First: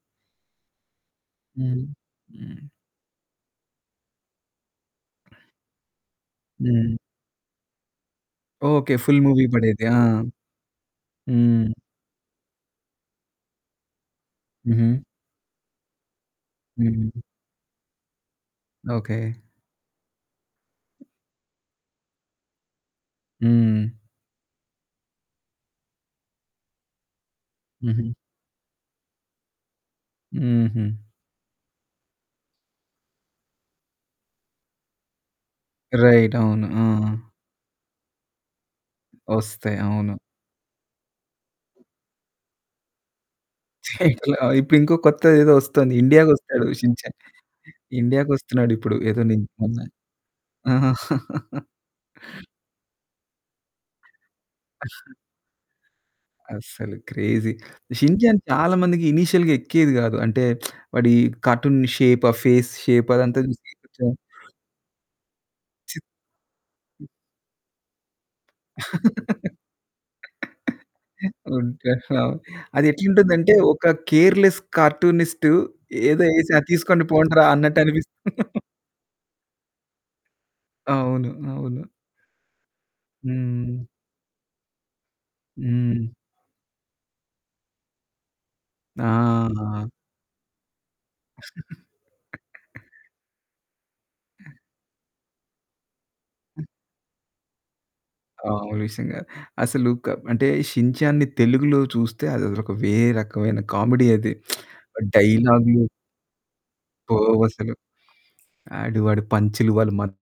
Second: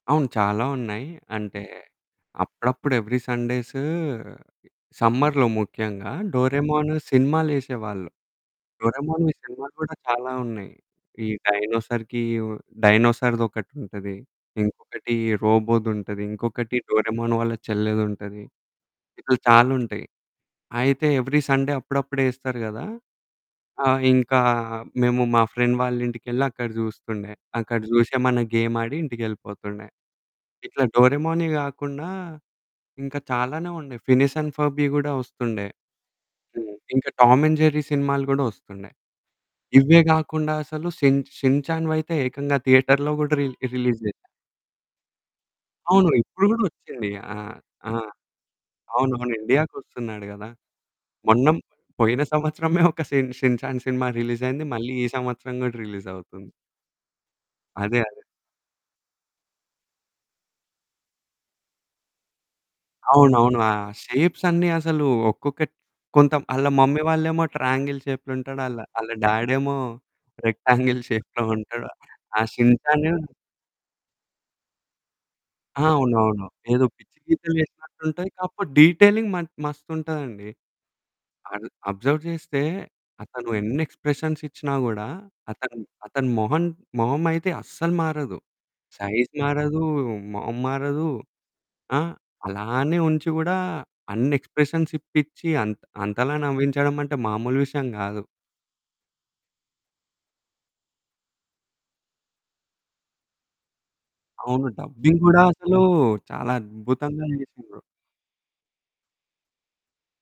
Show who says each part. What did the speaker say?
Speaker 1: అవును. చాలా ఉన్నాయి. అంటే
Speaker 2: హ్మ్. హ్మ్.
Speaker 1: అప్పుడప్పుడు ఎవ్రీ సండేసు సమ్మర్‌లో ముఖ్యంగా
Speaker 2: హ్మ్.
Speaker 1: 'డోరేమాను' సినిమాలేసేవాళ్ళు.
Speaker 2: ఓకె. ఫుల్
Speaker 1: 'డోరేమాన్‌వి'‌
Speaker 2: మూవీ
Speaker 1: సినిమాలు
Speaker 2: పడేది.
Speaker 1: కూడా
Speaker 2: ఆ!
Speaker 1: చాలా ఉన్నాయి. ఈ
Speaker 2: హ్మ్.
Speaker 1: డైనోసార్‌కి డైనోసార్‌ది ఒకటుంటది.
Speaker 2: హుహు.
Speaker 1: ఇంకొకటి రోబోది ఉంటది. ఇంకొకటి
Speaker 2: హ్మ్.
Speaker 1: డోరేమాన్ వాళ్ళ చెల్లేదుంటది. ఇట్లా
Speaker 2: ఓకె.
Speaker 1: చాలుంటాయి. అయితే ఎవ్రీ సండే అప్పుడప్పుడెస్తారు కదా!
Speaker 2: హ్మ్.
Speaker 1: ఆహ్, ఇంకా మేము మా ఫ్రెండ్ వాళ్ళ ఇంటికి వెళ్లి అక్కడ చూస్తుండే. అక్కడ
Speaker 2: హుహు.
Speaker 1: చూసి, ఏమన్న గేమాడి ఇంటికెళ్ళిపోతుండే. ఇట్లా
Speaker 2: హుహు.
Speaker 1: డోరేమానే కాకుండా ఇంకా చాలానే ఉన్నాయి 'ఫినిష్ అండ్ ఫర్బి' కూడా వస్తుండే.
Speaker 2: రైట్ అవును.
Speaker 1: హ్మ్.
Speaker 2: ఆ!
Speaker 1: ఇంకా 'టామ్ అండ్ జెర్రీ' సినిమాలు కూడా వస్తుండే.
Speaker 2: వస్తాయి.
Speaker 1: ఇవే
Speaker 2: అవును.
Speaker 1: కాకుండా అసలు షిన్ 'షిన్ చాన్‌' వైతే ఏకంగా థియేటర్‌లో కూడా రిలి రిలీజ్ జేసా
Speaker 2: ఇట్లా ఇప్ ఇంకో కొత్తదేదో వస్తుంది
Speaker 1: అవును. ఇప్పుడు
Speaker 2: ఇండియాకొస్తాడు 'షిన్
Speaker 1: గూడొచ్చింది.
Speaker 2: చాన్'
Speaker 1: ఆ! ఆ!
Speaker 2: ఇండియాకి వస్తున్నాడు ఇప్పుడు ఎదో
Speaker 1: అవునవును.
Speaker 2: ని మొన్నే
Speaker 1: ఇండియాకొస్తున్నాడు కదా!
Speaker 2: ఆహా!
Speaker 1: మొన్న పోయిన సంవత్సరమే ఒక షిన్ 'షిన్ చాన్' సినిమా రిలీజయింది. మళ్ళీ ఈ సంవత్సరం కూడా రిలీజవుతుంది.
Speaker 2: అస్సలు క్రేజీ
Speaker 1: అదే,
Speaker 2: 'షిన్
Speaker 1: అదే.
Speaker 2: షాన్' చాలా మందికి ఇనీషియల్‌గా ఎక్కేది కాదు. అంటే వాడి కార్టూన్ షేప్ ఆ ఫేస్ షేప్ అదంతా
Speaker 1: అవునవును. ఆ
Speaker 2: చూసి కొంచెం
Speaker 1: షేప్స్ అన్నీ అసలు ఒక్కొక్కటి
Speaker 2: చి
Speaker 1: కొంత ఆళ్ళ మమ్మీ వాళ్ళు ఏమో ట్రయాంగిల్ షేప్‌లో ఉంటాడు. ఆళ్ళ డ్యాడేమో రెక్టాంగిల్ షేప్‌లో ఉంటాడు.
Speaker 2: ఉంటాడు అవును.
Speaker 1: ఆ షిన్
Speaker 2: అది
Speaker 1: షాను
Speaker 2: ఎట్లుంటుందంటే ఒక కేర్‌లెస్ కార్టూనిస్టు
Speaker 1: ఆ!
Speaker 2: ఏదో
Speaker 1: అవునవును.
Speaker 2: ఎసి ఆ
Speaker 1: ఏదో
Speaker 2: తీసుకోండి
Speaker 1: పిచ్చి
Speaker 2: పొండ్రా
Speaker 1: గీతలు
Speaker 2: అన్నట్టనిపిస్తుంది.
Speaker 1: చేసినట్టుంటాయి కాకపోతే డీటెయిలింగ్ మ మస్తుంటదండి.
Speaker 2: అవును.
Speaker 1: అబ్
Speaker 2: అవును.
Speaker 1: అబ్జర్వ్ చేస్తే అతను
Speaker 2: హ్మ్.
Speaker 1: ఎన్ని ఎక్స్‌ప్రెషన్స్ ఇచ్చినా కూడా అతను
Speaker 2: హ్మ్.
Speaker 1: అతని మొహం, మొహం అయితే అస్సలు మారదు.
Speaker 2: ఆ!
Speaker 1: సైజ్ మారదు
Speaker 2: ఆ!
Speaker 1: మొహం మారదు, ఆహ్, అలానే ఉంచి కూడా అన్ని ఎక్స్‌ప్రెషన్స్ ఇప్పించి అంత్ అంతలా
Speaker 2: హ్మ్.
Speaker 1: నవ్వించడం అంటే మామూలు విషయం గాదు.
Speaker 2: మాములు విషయం కాదు. అసలు క అంటే 'షిన్ షాన్‌‌ని' తెలుగులో చూస్తే అది ఒక వేరే రకమైన కామెడీ అది
Speaker 1: అవును. డబ్బింగ్ గూడా అసలు
Speaker 2: డైలాగులు
Speaker 1: చాలా అద్భుతంగా
Speaker 2: పోవసలు.
Speaker 1: చేసిండ్రు.
Speaker 2: ఆడు ఆడి పంచులు వాళ్ళ మ